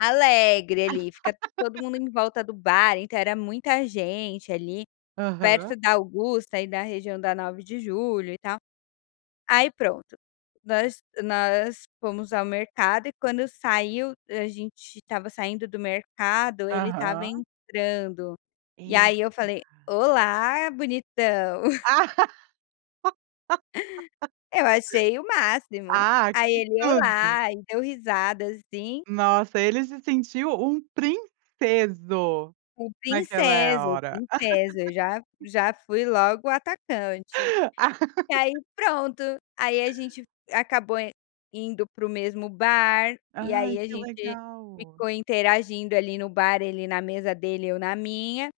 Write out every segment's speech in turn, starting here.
Alegre ali. Fica todo mundo em volta do bar, então era muita gente ali Aham. perto da Augusta, aí da região da Nove de Julho e tal. Aí, pronto, nós nós fomos ao mercado e, quando saiu, a gente estava saindo do mercado, ele estava Aham. entrando, e aí Eita. eu falei: "Olá, bonitão". Ah. Eu achei o máximo. Ah, Aí, que ele: tudo. "Olá", e deu risada assim. Nossa, ele se sentiu um "princeso", O naquela "princeso", hora. "princeso". Eu já já fui logo atacante. E aí, pronto, aí a gente acabou in indo para o mesmo bar, e aí Ai, a que gente legal. ficou interagindo ali no bar, ele na mesa dele, eu na minha.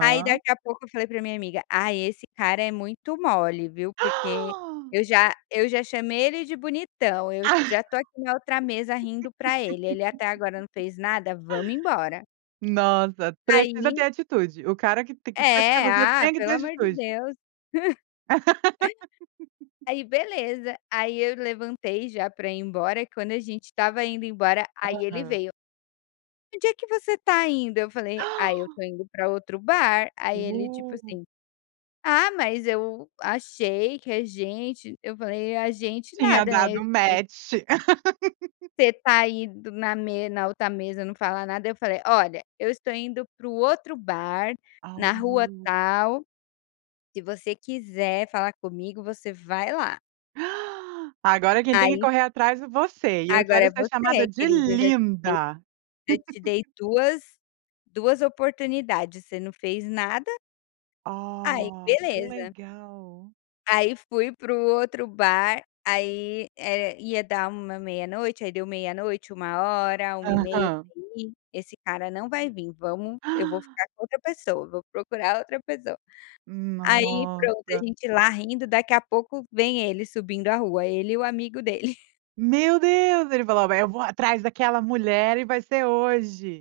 Aí, daqui a pouco, eu falei para minha amiga: "Ai, esse cara é muito mole viu, porque eu já eu já chamei ele de bonitão, eu já estou aqui na outra mesa rindo para ele, ele até agora não fez nada. Vamos embora". Nossa, precisa Aí ter atitude, o cara q t que quer ter É, você ah, tem que pelo ter amor de atitude. Deus. Aí, beleza, aí eu levantei já para ir embora. Quando a gente estava indo embora, aí ele Aham. veio. "Onde é que você está indo?", eu falei: "Ai, eu estou indo para outro bar." Aí ele, tipo Uh. assim: "Ah, mas eu achei que a gente", eu falei: "A gente Tinha nada.", né, dado [unintelligible] match. "você está aí do na me na outra mesa, não fala nada", aí eu falei: "Olha, eu estou indo para o outro bar, na rua Ao. tal. Se você quiser falar comigo, você vai lá". "Agora quem tem que Aí correr atrás é você, e eu Agora quero é ser chamada você, de querido. Eu já te dei, 'linda'." já te dei duas duas oportunidades. Você não fez nada. Aí, Oh, que beleza. legal. Aí, fui para o outro bar. Aí, eh, ia dar uma meia-noite aí deu meia-noite, 1h, 1:30,, eu Aham. falei: "Ih, esse cara não vai vim. Vamos eu vou ficar com outra pessoa, vou procurar outra pessoa". Aí, pronto, a Nossa! gente lá rindo, daqui a pouco vem ele subindo a rua, ele e o amigo dele. Meu Deus, ele falou: "Eu vou atrás daquela mulher e vai ser hoje!".